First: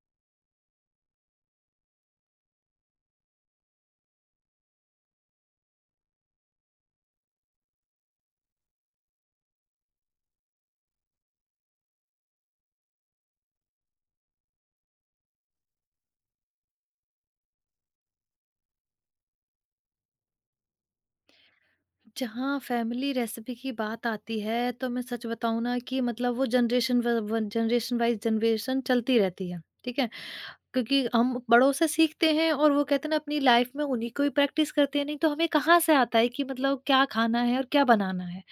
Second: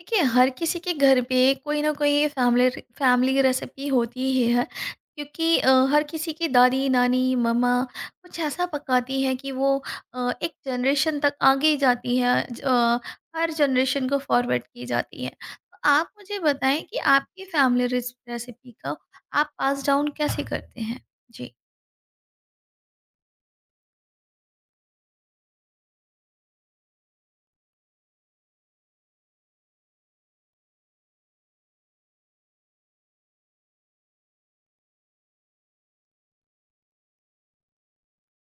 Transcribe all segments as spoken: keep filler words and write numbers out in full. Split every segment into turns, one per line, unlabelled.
देखिए, हर किसी के घर पे कोई ना कोई फैमिली फैमिली रेसिपी होती ही है। क्योंकि अ, हर किसी की दादी नानी मम्मा कुछ ऐसा पकाती है कि वो अ, एक जनरेशन तक आगे ही जाती है। ज- अ, हर जनरेशन को फॉरवर्ड की जाती है। तो आप मुझे बताएं कि आपकी फैमिली रेसिपी का आप पास डाउन कैसे करते हैं। जी।
जहाँ फैमिली रेसिपी की बात आती है तो मैं सच बताऊँ ना कि मतलब वो जनरेशन जनरेशन वाइज जनरेशन चलती रहती है, ठीक है? क्योंकि हम बड़ों से सीखते हैं और वो कहते हैं ना अपनी लाइफ में उन्हीं को ही प्रैक्टिस करते हैं, नहीं तो हमें कहाँ से आता है कि मतलब क्या खाना है और क्या बनाना है?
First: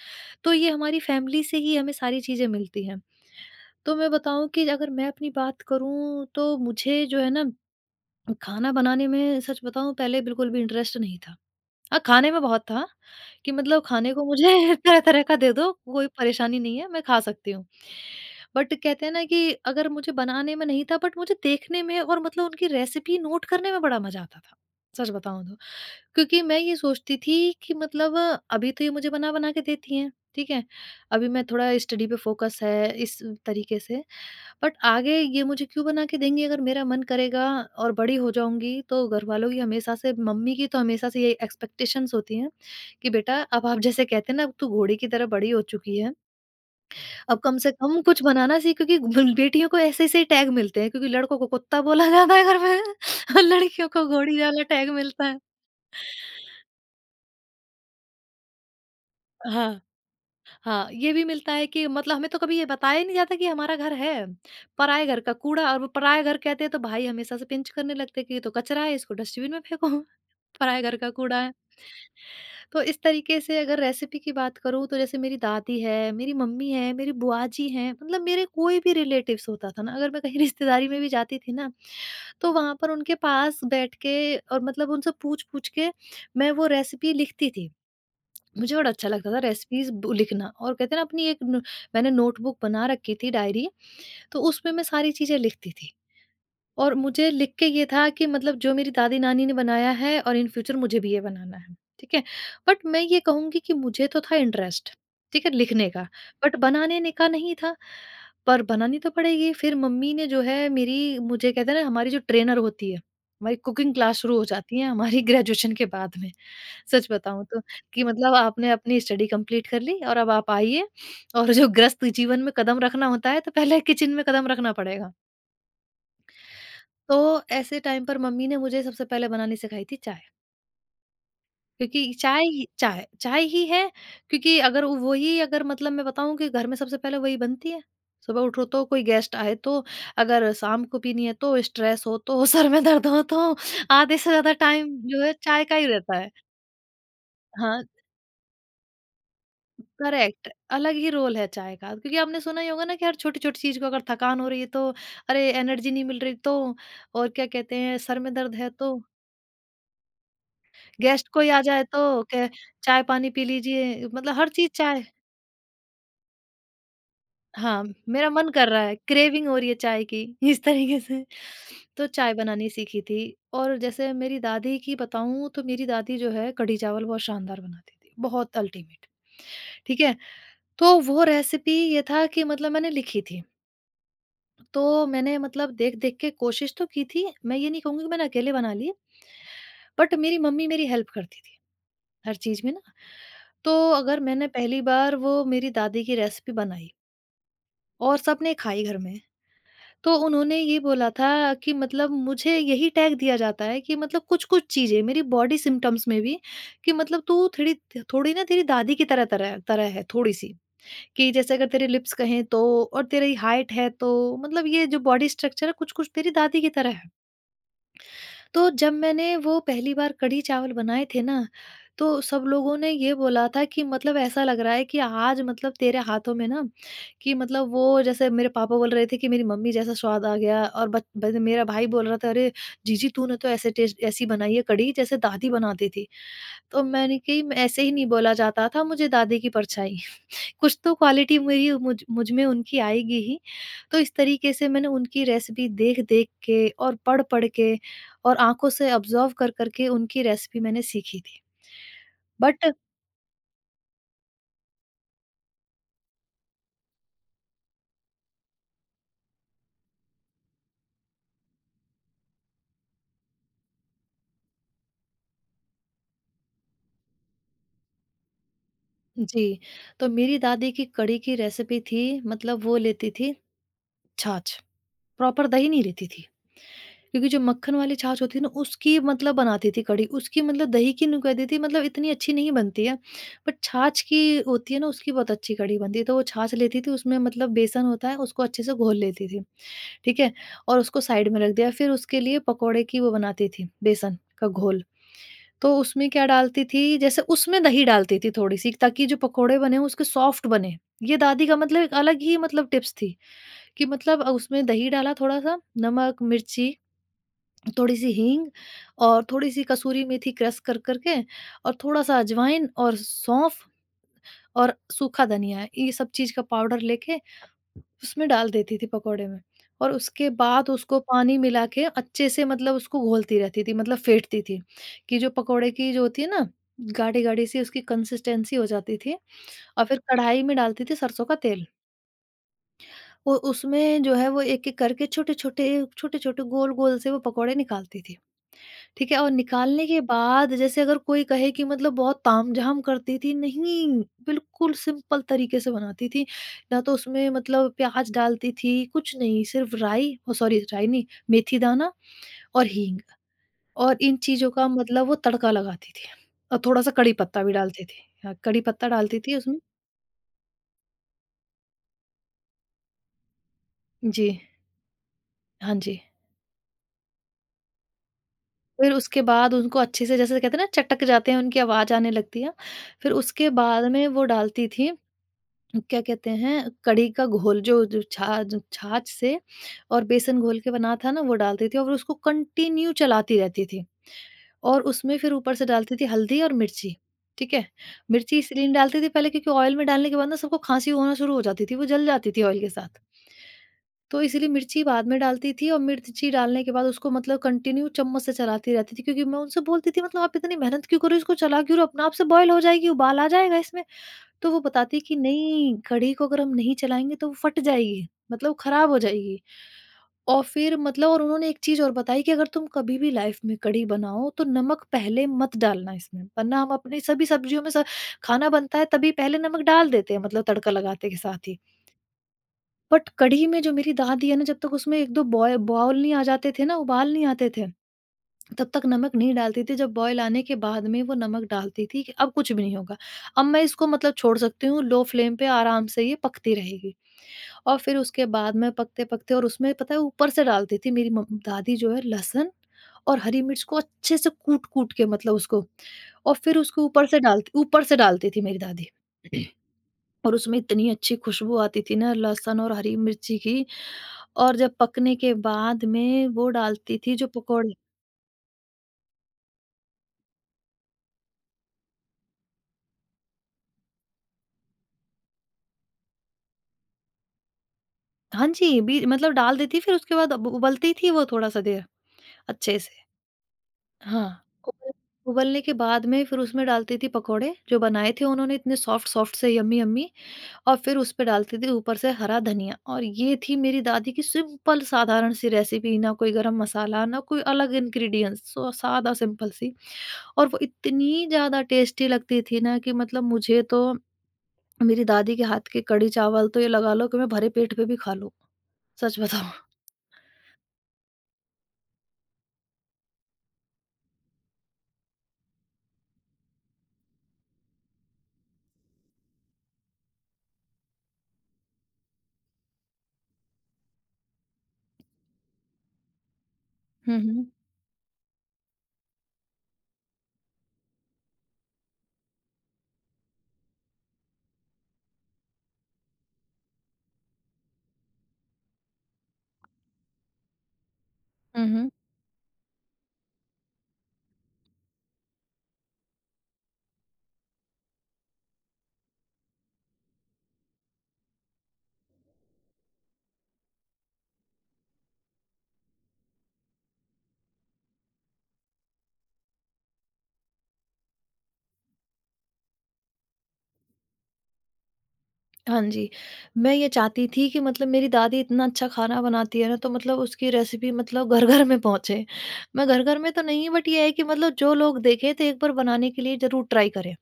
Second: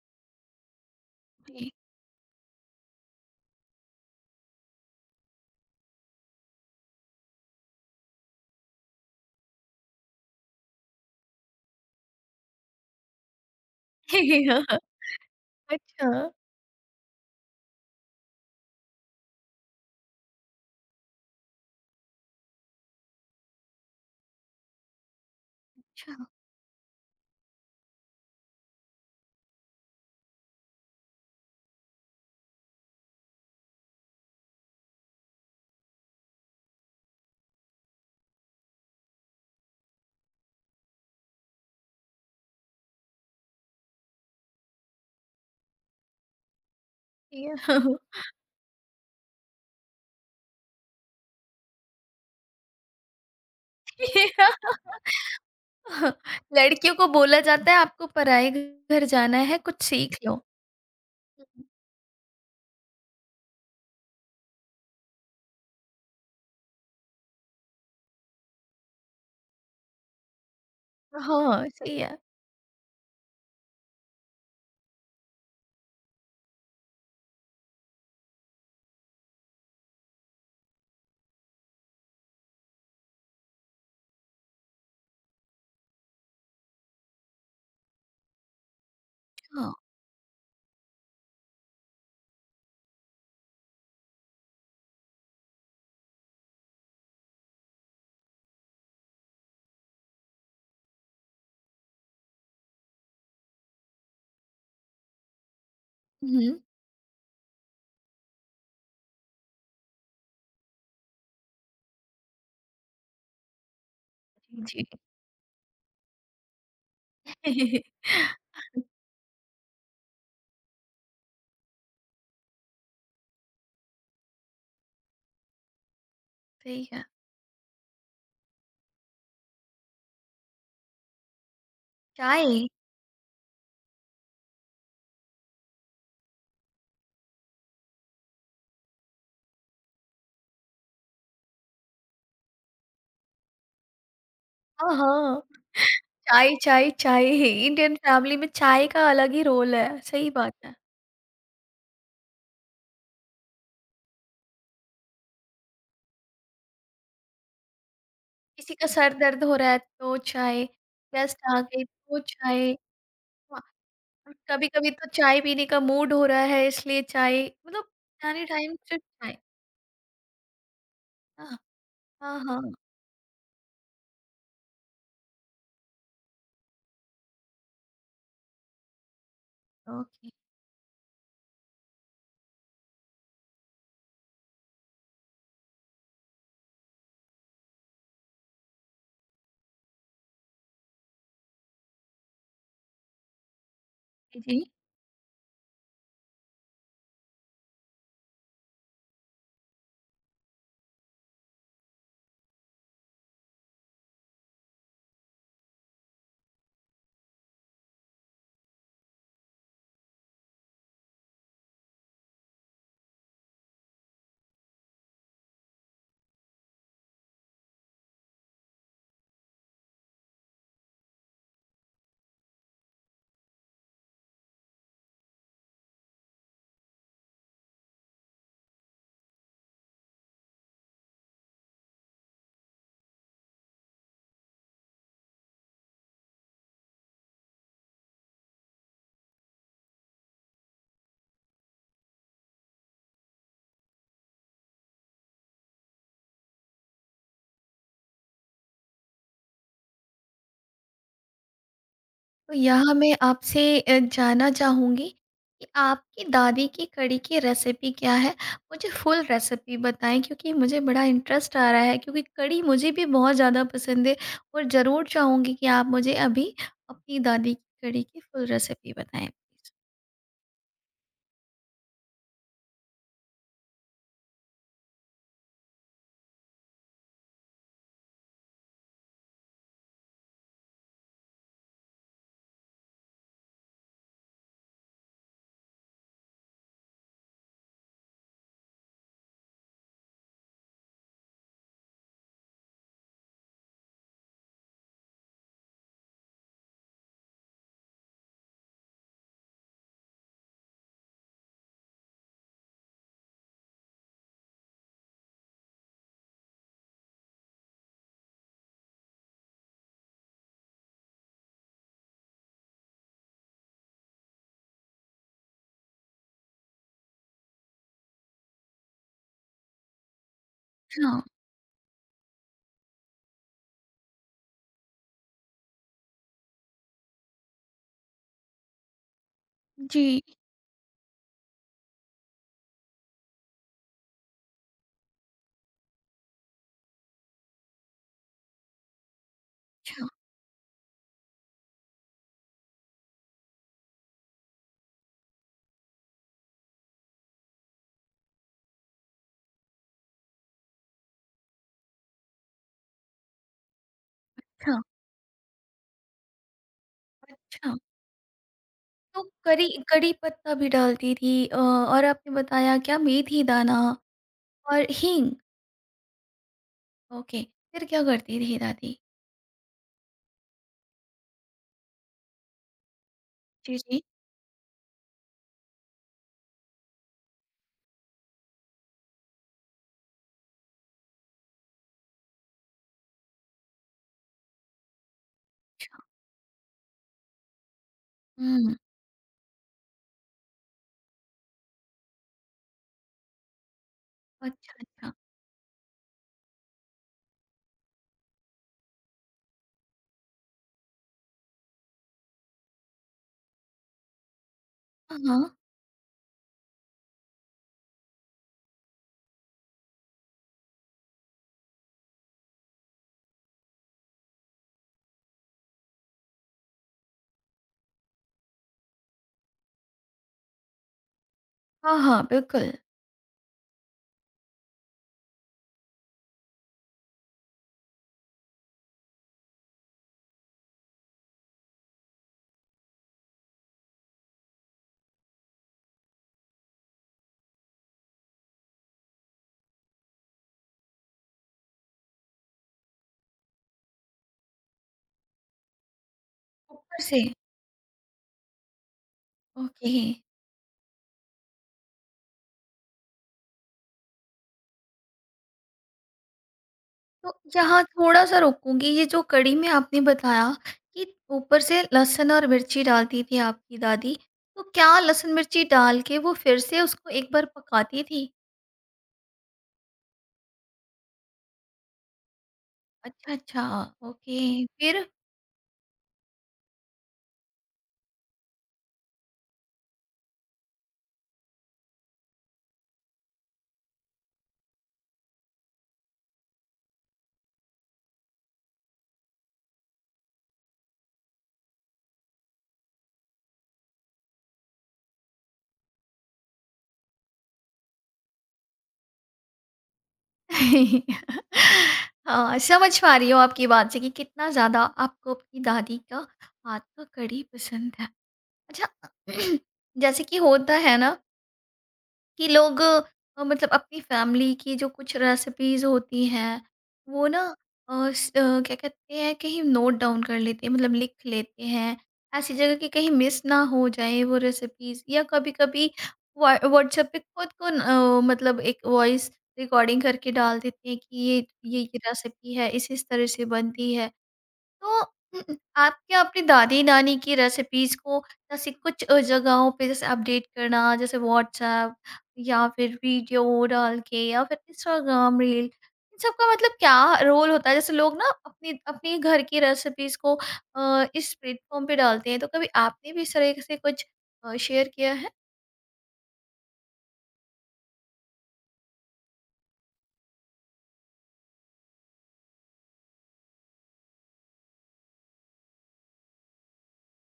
तो ये हमारी फैमिली से
जी।
ही हमें सारी चीज़ें मिलती हैं। तो मैं बताऊँ कि अगर मैं अपनी बात करूँ तो मुझे जो है ना, खाना बनाने में सच बताऊँ पहले बिल्कुल भी इंटरेस्ट नहीं था। हाँ, खाने में बहुत था कि मतलब खाने को मुझे तरह-तरह का दे दो, कोई
अच्छा।
परेशानी नहीं है, मैं खा सकती हूँ। बट कहते हैं ना कि अगर मुझे बनाने में नहीं था, बट मुझे देखने में और मतलब उनकी रेसिपी नोट करने में बड़ा मज़ा आता था, सच बताऊँ तो।
अच्छा।
क्योंकि मैं ये सोचती थी कि मतलब अ, अभी तो ये मुझे बना-बना के देती हैं, ठीक है? अभी मैं थोड़ा स्टडी पे फ़ोकस है इस तरीके से, बट आगे ये मुझे क्यों बना के देंगी अगर मेरा मन करेगा और बड़ी हो जाऊँगी? तो घरवालों की, हमेशा से मम्मी की तो हमेशा से ये एक्सपेक्टेशंस होती हैं कि बेटा, अब आप जैसे कहते हैं ना, अब तू घोड़े की तरह बड़ी हो चुकी है, अब
ठीक
कम से
है।
कम कुछ बनाना सीख, क्योंकि ब बेटियों को ऐसे-ऐसे टैग मिलते हैं, क्योंकि लड़कों को कुत्ता बोला जाता है घर में और लड़कियों को घोड़ी वाला टैग मिलता है।
हाँ, लड़कियों को बोला जाता है, आपको पराए घर जाना है,
हाँ।
कुछ सीख लो।
हाँ, ये भी मिलता
हम्म।
है कि मतलब हमें तो कभी ये बताया ही नहीं जाता कि हमारा घर है। पराए घर का कूड़ा, और वो पराया घर कहते हैं तो भाई हमेशा से पिंच करने लगते हैं कि ये तो कचरा है, इसको डस्टबिन में फेंको। पराए घर का कूड़ा है।
हाँ, सही है।
तो इस तरीके से अगर रेसिपी की बात करूँ तो जैसे मेरी दादी है, मेरी मम्मी है, मेरी बुआ जी हैं, मतलब मेरे कोई भी रिलेटिव्स होता था ना, अगर मैं कहीं रिश्तेदारी में भी जाती थी ना, तो वहाँ पर उनके पास बैठ के और मतलब उनसे पूछ-पूछ के मैं वो रेसिपी लिखती थी। मुझे बड़ा अच्छा लगता था
हाँ।
रेसिपीज़ ब लिखना, और कहते हैं ना अपनी एक न मैंने नोटबुक बना रखी थी, डायरी, तो उसमें मैं सारी चीज़ें लिखती थी। और मुझे लिख के ये था कि मतलब जो मेरी दादी-नानी ने बनाया है और इन फ्यूचर मुझे भी ये बनाना है, ठीक है? बट मैं ये कहूँगी कि मुझे तो था इंटरेस्ट, ठीक है? लिखने का, बट
हुँ।
बनाने ने का नहीं था, पर बनानी तो पड़ेगी। फिर मम्मी ने जो है मेरी, मुझे कहते हैं ना, हमारी जो ट्रेनर होती है, हमारी कुकिंग क्लास शुरू हो जाती
जी।
है
जी।
हमारी ग्रेजुएशन के बाद में। सच बताऊँ तो, कि मतलब आपने अपनी स्टडी कंप्लीट कर ली और अब आप आइए, और जो गृहस्थ जीवन में कदम रखना होता है, तो पहले किचन में कदम रखना पड़ेगा।
सही है।
तो ऐसे टाइम पर मम्मी ने मुझे सबसे पहले बनानी सिखाई थी चाय, क्योंकि चाय
चाय।
ही चाय, चाय ही है। क्योंकि अगर वो- वही, अगर मतलब मैं बताऊँ कि घर में सबसे पहले वही बनती है। सुबह उठो तो, कोई गेस्ट आए तो, अगर शाम को पीनी है तो, स्ट्रेस हो तो, सर में दर्द हो तो, आधे से ज़्यादा
हाँ,
टाइम जो है
हाँ।
चाय का ही रहता है।
चाय, चाय, चाय।
हाँ,
इंडियन फैमिली में चाय का अलग ही रोल है। सही
करेक्ट,
बात है।
अलग ही रोल है चाय का, क्योंकि आपने सुना ही होगा ना कि हर छोटी-छोटी चीज़ को, अगर थकान हो रही है तो, अरे एनर्जी नहीं मिल रही तो, और क्या कहते हैं सर में दर्द है
किसी का
तो,
सर दर्द हो रहा है तो चाय,
गेस्ट
गेस्ट
कोई
आ
आ
गए
जाए तो,
तो
क
चाय।
चाय पानी पी
हाँ,
लीजिए,
और
मतलब हर चीज़
कभी-कभी
चाय।
तो चाय पीने का मूड हो रहा है इसलिए चाय
हाँ,
मतलब
मेरा
एनी
मन कर
टाइम
रहा है,
सिर्फ चाय।
क्रेविंग हो रही है चाय की इस तरीके से।
हाँ,
तो चाय
हाँ, हाँ।
बनानी सीखी थी। और जैसे मेरी दादी की बताऊँ तो मेरी दादी जो है कढ़ी चावल बहुत शानदार बनाती थी, बहुत अल्टीमेट, ठीक है?
ओके।
तो वो रेसिपी ये था कि मतलब मैंने लिखी थी। तो मैंने मतलब देख-देख के कोशिश तो की थी, मैं ये नहीं कहूँगी कि मैंने अकेले बना लिए। बट मेरी मम्मी मेरी हेल्प करती थी, हर चीज़ में ना। तो अगर मैंने
जी।
पहली बार वो मेरी दादी की रेसिपी बनाई और सबने खाई घर में, तो उन्होंने ये बोला था कि मतलब मुझे यही टैग दिया जाता है कि मतलब कुछ-कुछ चीज़ें मेरी बॉडी सिम्पटम्स में भी, कि मतलब तू थोड़ी, थोड़ी ना तेरी दादी की तरह-तरह तरह तरह है थोड़ी-सी। कि जैसे अगर तेरे लिप्स कहें तो, और तेरी हाइट है तो, मतलब ये जो बॉडी स्ट्रक्चर है कुछ-कुछ तेरी दादी की तरह है। तो जब मैंने वो पहली बार कढ़ी चावल बनाए थे ना, तो सब लोगों ने ये बोला था कि मतलब ऐसा लग रहा है कि आज मतलब तेरे हाथों में ना, कि मतलब वो, जैसे मेरे पापा बोल रहे थे कि मेरी मम्मी जैसा स्वाद आ गया, और बच ब मेरा भाई बोल रहा था, "अरे! जीजी, तूने तो ऐसे टेस्ट ऐसी बनाई है कढ़ी जैसे दादी बनाती थी।" तो मैंने कही, "मैं- ऐसे ही नहीं बोला जाता था, मुझे दादी की परछाई। कुछ तो क्वालिटी मेरी मुझ मुझ में उनकी आएगी ही।" तो इस तरीके से मैंने उनकी रेसिपी देख-देख के और पढ़-पढ़ के और आँखों से ऑब्ज़र्व कर-कर के उनकी रेसिपी मैंने सीखी थी।
तो
बट
यहाँ मैं आपसे अ, जानना चाहूँगी कि आपकी दादी की कढ़ी की रेसिपी क्या है? मुझे फुल रेसिपी बताएँ, क्योंकि मुझे बड़ा इंटरेस्ट आ रहा है, क्योंकि कढ़ी मुझे भी बहुत ज़्यादा पसंद है। और ज़रूर चाहूँगी कि आप मुझे अभी अपनी दादी की कढ़ी की फुल रेसिपी बताएँ
जी,
प्लीज़।
तो मेरी दादी की कढ़ी की रेसिपी थी मतलब वो लेती थी छाछ। प्रॉपर दही नहीं रहती थी। क्योंकि जो मक्खन वाली छाछ होती है ना उसकी मतलब बनाती थी कढ़ी, उसकी मतलब दही की नुं कह देती मतलब इतनी अच्छी नहीं बनती है, बट छाछ की होती है ना उसकी बहुत अच्छी कढ़ी बनती है। तो वो छाछ लेती थी, उसमें मतलब बेसन होता है, उसको अच्छे से घोल लेती थी, ठीक है? और उसको साइड में रख दिया, फिर उसके लिए पकौड़े की वो बनाती थी बेसन का घोल। तो उसमें क्या डालती थी जैसे, उसमें दही डालती थी थोड़ी-सी, ताकि जो पकौड़े बने हों उसके सॉफ्ट बने। ये दादी का मतलब एक अलग ही मतलब टिप्स थी। कि मतलब अ, उसमें दही डाला थोड़ा-सा, नमक, मिर्ची, थोड़ी-सी हींग, और थोड़ी-सी कसूरी मेथी क्रश कर कर के, और थोड़ा-सा अजवाइन और सौंफ और सूखा धनिया, ये सब चीज़ का पाउडर लेके उसमें डाल देती थी पकोड़े में। और उसके बाद उसको
अच्छा,
पानी मिला के अच्छे से मतलब उसको घोलती रहती थी, मतलब फेंटती थी, कि जो पकोड़े की जो होती है ना, गाढ़ी-गाढ़ी सी उसकी कंसिस्टेंसी हो जाती थी। और फिर
जी।
कढ़ाई में डालती थी सरसों का तेल। और उसमें जो है वो एक-एक करके छोटे-छोटे, छोटे-छोटे गोल-गोल से वो पकौड़े निकालती थी। ठीक है? और निकालने के
अच्छा,
बाद, जैसे अगर कोई कहे कि मतलब बहुत तामझाम करती थी, नहीं, बिल्कुल सिंपल तरीके से बनाती थी। ना तो उसमें मतलब प्याज़ डालती थी, कुछ नहीं, सिर्फ़ राई, ओह सॉरी, राई नहीं, मेथी दाना और हींग, और इन चीज़ों का
अच्छा,
मतलब वो तड़का लगाती थी। और थोड़ा-सा कड़ी पत्ता भी
अच्छा।
डालती थी। हाँ, कड़ी पत्ता डालती
तो
थी उसमें।
करी कड़ी पत्ता भी डालती थी, अ, और आपने बताया क्या, मेथी दाना
जी।
और हींग।
हाँ जी।
ओके, फिर क्या करती थी
फिर
दादी?
उसके बाद उनको अच्छे से जैसे कहते हैं ना चटक जाते हैं, उनकी आवाज़ आने लगती है। फिर उसके
जी,
बाद
जी।
में वो डालती थी, क्या कहते हैं, कढ़ी का घोल, जो जो छाछ, छाछ से और बेसन घोल के बना था ना, वो डालती थी और उसको कंटिन्यू चलाती रहती थी। और उसमें फिर ऊपर से डालती
अच्छा,
थी हल्दी और मिर्ची, ठीक है? मिर्ची इसलिए नहीं
हुँ।
डालती थी पहले, क्योंकि ऑयल में डालने के बाद ना सबको खाँसी होना शुरू हो जाती थी, वो जल जाती थी ऑयल के साथ। तो इसीलिए
अच्छा,
मिर्ची बाद
अच्छा।
में डालती थी, और मिर्ची डालने के बाद उसको मतलब कंटिन्यू चम्मच से चलाती रहती थी, क्योंकि मैं उनसे बोलती थी मतलब आप इतनी मेहनत क्यों करो, इसको चला क्यों रहे हो? अपने आप से बॉयल हो जाएगी, उबाल आ जाएगा इसमें। तो वो बताती कि
हाँ, हाँ।
नहीं, कढ़ी को अगर हम नहीं चलाएंगे तो वो फट जाएगी, मतलब खराब हो जाएगी। और फिर मतलब और उन्होंने एक चीज और बताई कि अगर तुम कभी भी लाइफ में कढ़ी बनाओ तो नमक पहले मत डालना इसमें, वरना हम अपनी सभी सब्जियों में स- खाना बनता है तभी पहले नमक डाल देते हैं, मतलब तड़का लगाते के साथ ही।
हाँ, हाँ, बिल्कुल।
बट कढ़ी में जो मेरी दादी है ना, जब तक उसमें एक दो बॉय बॉयल नहीं आ जाते थे ना, उबाल नहीं आते थे, तब तक नमक नहीं डालती थी। जब बॉयल आने के बाद में वो नमक डालती थी कि अब कुछ भी नहीं होगा। अब मैं इसको मतलब छोड़ सकती हूँ, लो फ्लेम पे आराम से ये पकती रहेगी। और फिर उसके बाद में पकते-पकते और उसमें पता है ऊपर से डालती थी मेरी मम दादी जो है, लहसुन और हरी मिर्च को अच्छे से कूट-कूट के मतलब उसको। और फिर उसको
ऊपर
ऊपर से
से?
डालती ऊपर से डालती थी मेरी दादी।
ओके।
और उसमें इतनी अच्छी खुशबू आती थी ना लहसुन और हरी मिर्ची की। और जब पकने के बाद में वो डालती थी जो
तो
पकौड़े।
यहाँ थोड़ा-सा रोकूँगी, ये जो कढ़ी में आपने बताया कि ऊपर से लहसुन और मिर्ची डालती थी आपकी दादी, तो क्या लहसुन-मिर्ची डाल के वो फिर से उसको एक बार पकाती थी?
हाँ जी, बी मतलब डाल देती फिर उसके बाद उ उबलती थी वो थोड़ा-सा देर अच्छे से।
अच्छा, अच्छा।
हाँ,
ओके,
उबल
फिर?
उबलने के बाद में फिर उसमें डालती थी पकौड़े जो बनाए थे उन्होंने, इतने सॉफ्ट-सॉफ्ट से यम्मी-यम्मी। और फिर उस पे डालती थी ऊपर से हरा धनिया। और ये थी मेरी दादी की सिंपल साधारण सी रेसिपी, ना कोई गरम मसाला, ना कोई अलग इंग्रीडिएंट्स, सो सादा सिंपल सी। और वो इतनी ज़्यादा टेस्टी लगती थी ना कि मतलब मुझे तो मेरी दादी के हाथ के कढ़ी चावल, तो ये लगा लो कि मैं भरे पेट पे भी खा लूँ, सच बताऊँ।
हाँ, समझ पा रही हूँ आपकी बात से कि कितना ज़्यादा आपको आपकी दादी का हाथ का कढ़ी पसंद है। अच्छा। जैसे कि होता है ना, कि लोग अ, मतलब अपनी फैमिली की जो कुछ रेसिपीज़ होती हैं,
हुँ,
वो ना,
हुँ।
अ, स अ, क्या कहते हैं, कहीं नोट डाउन कर लेते हैं, मतलब लिख लेते हैं। ऐसी जगह कि कहीं मिस ना हो जाए वो रेसिपीज़, या कभी-कभी व्हा व्हाट्सएप पे खुद को न अ, मतलब एक वॉइस रिकॉर्डिंग करके डाल देते हैं कि ये,
हुँ,
ये
हुँ।
ये रेसिपी है, इस इस तरह से बनती है। तो उम, आप क्या अपनी दादी-नानी की रेसिपीज़ को जैसे कुछ अ, जगहों पे, जैसे अपडेट करना, जैसे व्हाट्सएप या फिर वीडियो डाल के या फिर इंस्टाग्राम रील, इन सब का मतलब क्या रोल होता है? जैसे लोग ना अपनी अपनी घर की रेसिपीज़ को अ, इस प्लेटफ़ॉर्म पे डालते हैं, तो कभी आपने भी इस तरह से कुछ अ, शेयर किया है?
हाँ जी, मैं ये चाहती थी कि मतलब मेरी दादी इतना अच्छा खाना बनाती है ना, तो मतलब उसकी रेसिपी मतलब घर-घर में पहुँचे। मैं घर-घर में तो नहीं, बट ये है कि मतलब जो लोग देखें तो एक बार बनाने के लिए ज़रूर ट्राई करें।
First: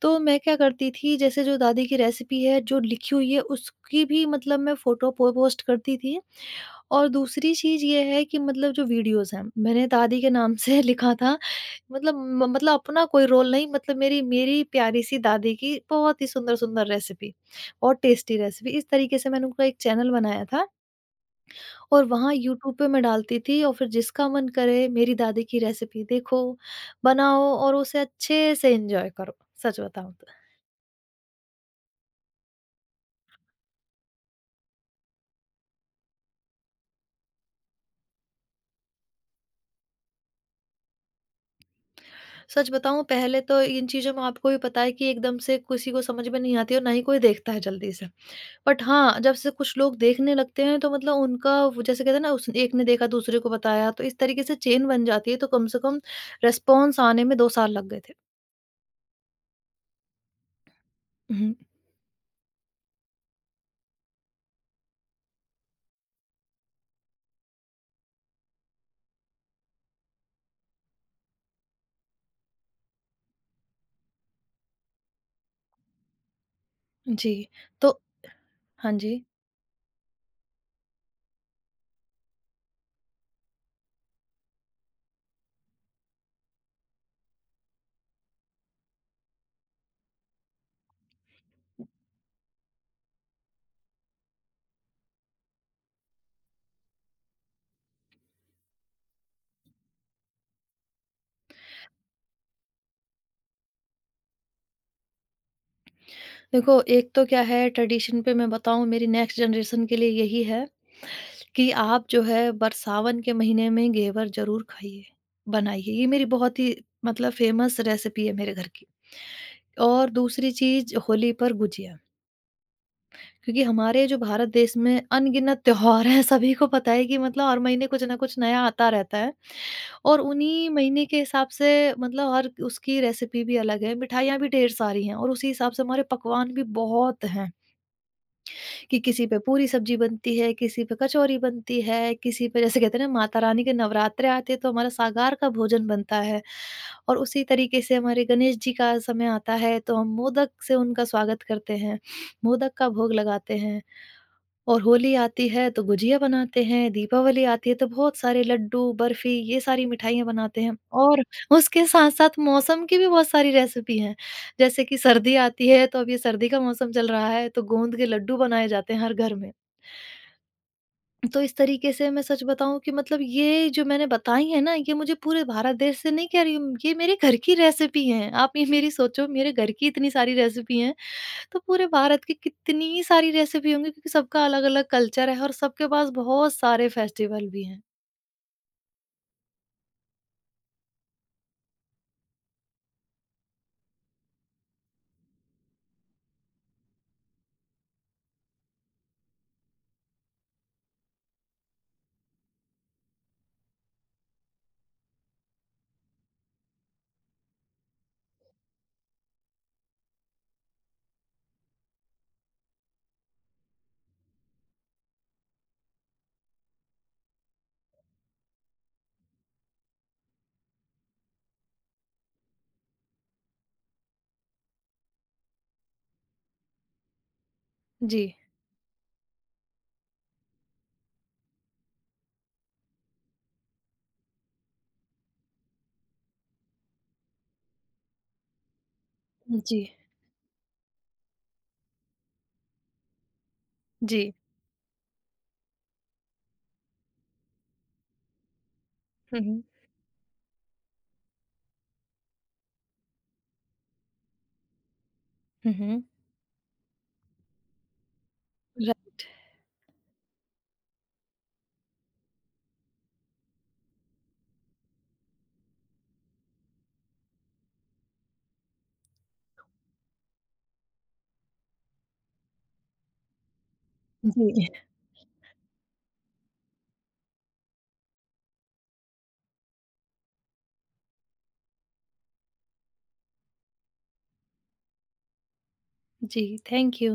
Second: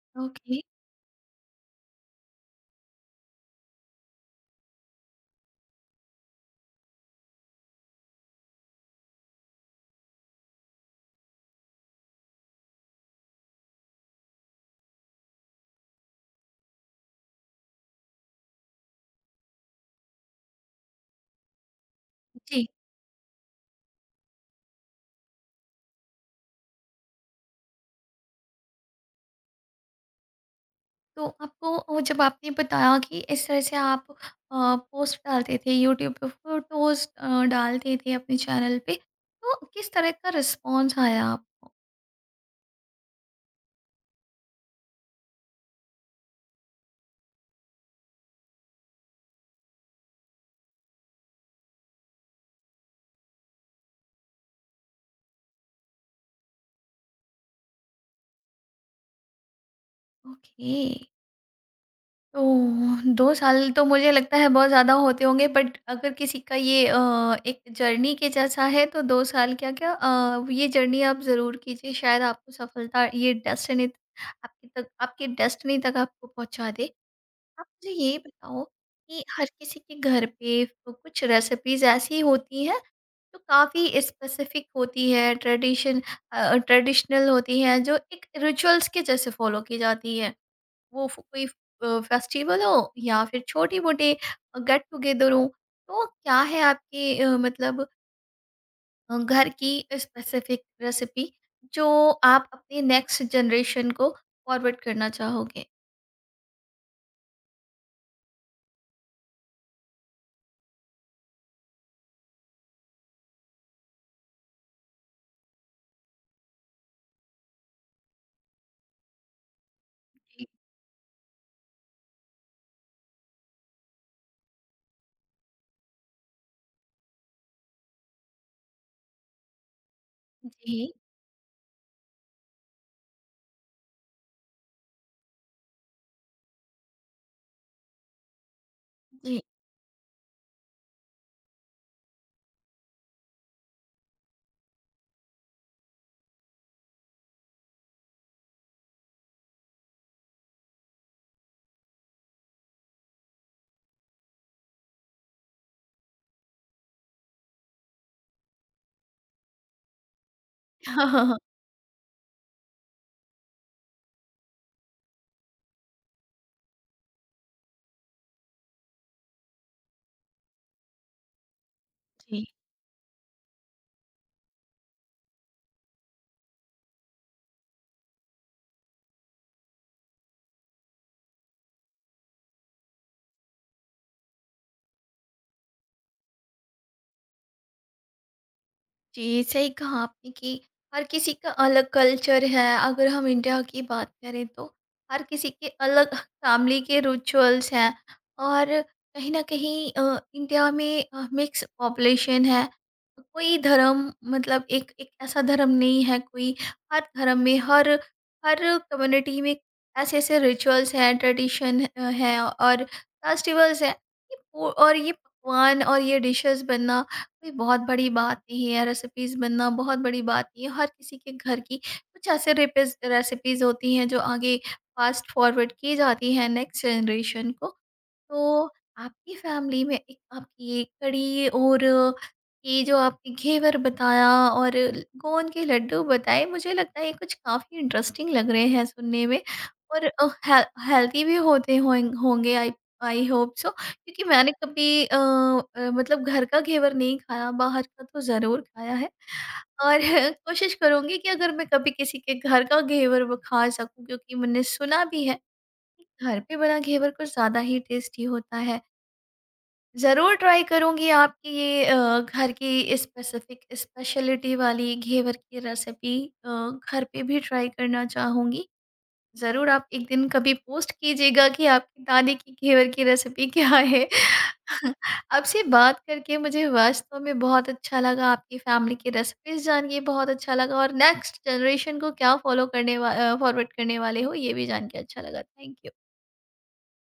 तो मैं क्या
ओके,
करती थी, जैसे जो दादी की रेसिपी है, जो लिखी हुई है उसकी भी मतलब मैं फ़ोटो पो पोस्ट करती थी। और दूसरी चीज़ ये है कि मतलब जो वीडियोज़ हैं, मैंने दादी के नाम से लिखा था, मतलब म मतलब अपना कोई रोल नहीं, मतलब मेरी मेरी प्यारी-सी दादी की बहुत ही सुंदर-सुंदर रेसिपी और टेस्टी रेसिपी। इस तरीके से मैंने उनका एक चैनल बनाया था, और वहाँ
जी।
यूट्यूब पे मैं डालती थी। और फिर जिसका मन करे मेरी दादी की रेसिपी देखो, बनाओ और उसे अच्छे से एन्जॉय करो। सच बताऊँ तो।
तो आपको वो, जब आपने बताया कि इस तरह से आप पोस्ट डालते थे यूट्यूब पे, फोटोज डालते थे अपने चैनल पे, तो किस तरह का रिस्पॉन्स आया आपको?
सच बताऊँ, पहले तो इन चीज़ों में आपको भी पता है कि एकदम से किसी को समझ में नहीं आती और ना ही कोई देखता है जल्दी से। बट हाँ, जब से कुछ लोग देखने लगते हैं तो मतलब उनका वो जैसे कहते हैं ना, उस एक ने देखा दूसरे को बताया, तो इस तरीके से चेन बन जाती है। तो कम से कम रिस्पॉन्स आने में दो साल लग गए थे।
ओके।
हुँ,
तो दो साल तो मुझे लगता है बहुत ज़्यादा होते होंगे, बट अगर किसी का ये अ, एक जर्नी के जैसा है, तो दो साल क्या क्या, अ, ये जर्नी आप ज़रूर कीजिए, शायद आपको सफलता, ये डेस्टिनी आपके तक आपके डेस्टिनी तक आपको पहुंचा दे।
जी।
आप मुझे
तो
ये बताओ
हाँ
कि
जी।
हर किसी के घर पे तो कुछ रेसिपीज ऐसी होती हैं जो काफ़ी स्पेसिफिक होती है, ट्रेडिशन ट्रेडिशनल होती है, जो एक रिचुअल्स के जैसे फॉलो की जाती है। वो फ- कोई फेस्टिवल हो या फिर छोटी मोटी गेट टुगेदर हो, तो क्या है आपके, अ, मतलब अ, घर की स्पेसिफिक रेसिपी जो आप अपने नेक्स्ट जनरेशन को फॉरवर्ड करना चाहोगे?
देखो, एक तो क्या है ट्रेडिशन पे मैं बताऊँ, मेरी नेक्स्ट जनरेशन के लिए यही है कि आप जो है बरसावन के महीने में घेवर ज़रूर खाइए, बनाइए। ये मेरी बहुत ही मतलब फ़ेमस रेसिपी है मेरे घर की। और
जी।
दूसरी चीज़, होली पर गुजिया। क्योंकि हमारे जो भारत देश में अनगिनत त्योहार हैं, सभी को पता है कि मतलब हर महीने कुछ ना कुछ नया आता रहता है, और उन्हीं
जी।
महीने के हिसाब से मतलब हर उसकी रेसिपी भी अलग है, मिठाइयाँ भी ढेर सारी हैं और उसी हिसाब से हमारे पकवान भी बहुत हैं। कि किसी पे
जी।
पूरी सब्जी बनती है, किसी पे कचौरी बनती है, किसी पे जैसे कहते हैं ना माता रानी के नवरात्रे आते हैं तो हमारा सागार का भोजन बनता है। और उसी तरीके से हमारे गणेश जी का समय आता है तो हम मोदक से उनका स्वागत करते हैं, मोदक का भोग लगाते हैं। और होली आती है तो गुजिया बनाते हैं, दीपावली आती है तो बहुत सारे लड्डू, बर्फ़ी, ये सारी मिठाइयाँ बनाते हैं।
हाँ,
और
हाँ, हाँ।
उसके साथ-साथ मौसम की भी बहुत सारी रेसिपी हैं। जैसे कि सर्दी आती है तो, अब ये सर्दी का मौसम चल रहा है, तो गोंद के लड्डू बनाए जाते हैं हर घर में। तो इस तरीके से मैं सच
जी।
बताऊँ कि मतलब ये जो मैंने बताई है ना, ये मुझे पूरे भारत देश से नहीं कह रही हूँ, ये मेरे घर की रेसिपी हैं। आप ये मेरी सोचो, मेरे घर की इतनी सारी रेसिपी हैं, तो पूरे भारत की कितनी सारी रेसिपी होंगी, क्योंकि सबका अलग-अलग कल्चर है और सबके पास बहुत सारे फेस्टिवल भी हैं।
जी, सही कहा आपने कि हर किसी का अलग कल्चर है। अगर हम इंडिया की बात करें तो हर किसी के अलग फैमिली के रिचुअल्स हैं, और कहीं न कहीं अ, इंडिया में अ, मिक्स पॉपुलेशन है। कोई धर्म मतलब एक एक ऐसा धर्म नहीं है कोई, हर धर्म में, हर हर कम्युनिटी में ऐसे-ऐसे रिचुअल्स हैं, ट्रेडिशन अ, है, और फेस्टिवल्स हैं। ये पो और ये पकवान और ये डिशेज़ बनना कोई बहुत बड़ी बात नहीं है, रेसिपीज़ बनना बहुत बड़ी बात नहीं है। हर किसी के घर की कुछ ऐसे रेपिस रेसिपीज़ होती हैं जो आगे फ़ास्ट फ़ॉरवर्ड की जाती हैं नेक्स्ट जनरेशन को।
जी।
तो आपकी फैमिली में एक आपकी ये कढ़ी, और ये जो आपने घेवर बताया और गोंद के लड्डू बताए, मुझे लगता है ये कुछ काफ़ी इंटरेस्टिंग लग रहे हैं सुनने में।
जी।
और अ, हेल, हेल्दी भी होते हों- होंगे। आई आई होप सो,
जी।
क्योंकि मैंने कभी अ, अ, मतलब घर का घेवर नहीं खाया, बाहर का तो ज़रूर खाया है।
हुँ, हुँ।
और कोशिश करूंगी कि अगर मैं कभी किसी के घर का घेवर वो खा सकूं, क्योंकि मैंने सुना भी है
हुँ, हुँ।
घर पे बना घेवर कुछ ज़्यादा ही टेस्टी होता है।
राइट।
ज़रूर ट्राई करूँगी आपकी ये अ, घर की स्पेसिफ़िक स्पेशलिटी वाली घेवर की रेसिपी। अ, घर पे भी ट्राई करना चाहूँगी। ज़रूर आप एक दिन कभी पोस्ट कीजिएगा कि आपकी दादी की घेवर की रेसिपी क्या है?
जी।
आपसे बात करके मुझे वास्तव में बहुत अच्छा लगा, आपकी फैमिली की रेसिपीज़ जान के बहुत अच्छा लगा, और नेक्स्ट जनरेशन को क्या फ़ॉलो करने वा अ, फ़ॉरवर्ड करने वाले हो ये भी जान के अच्छा लगा। Thank you.
जी, थैंक यू।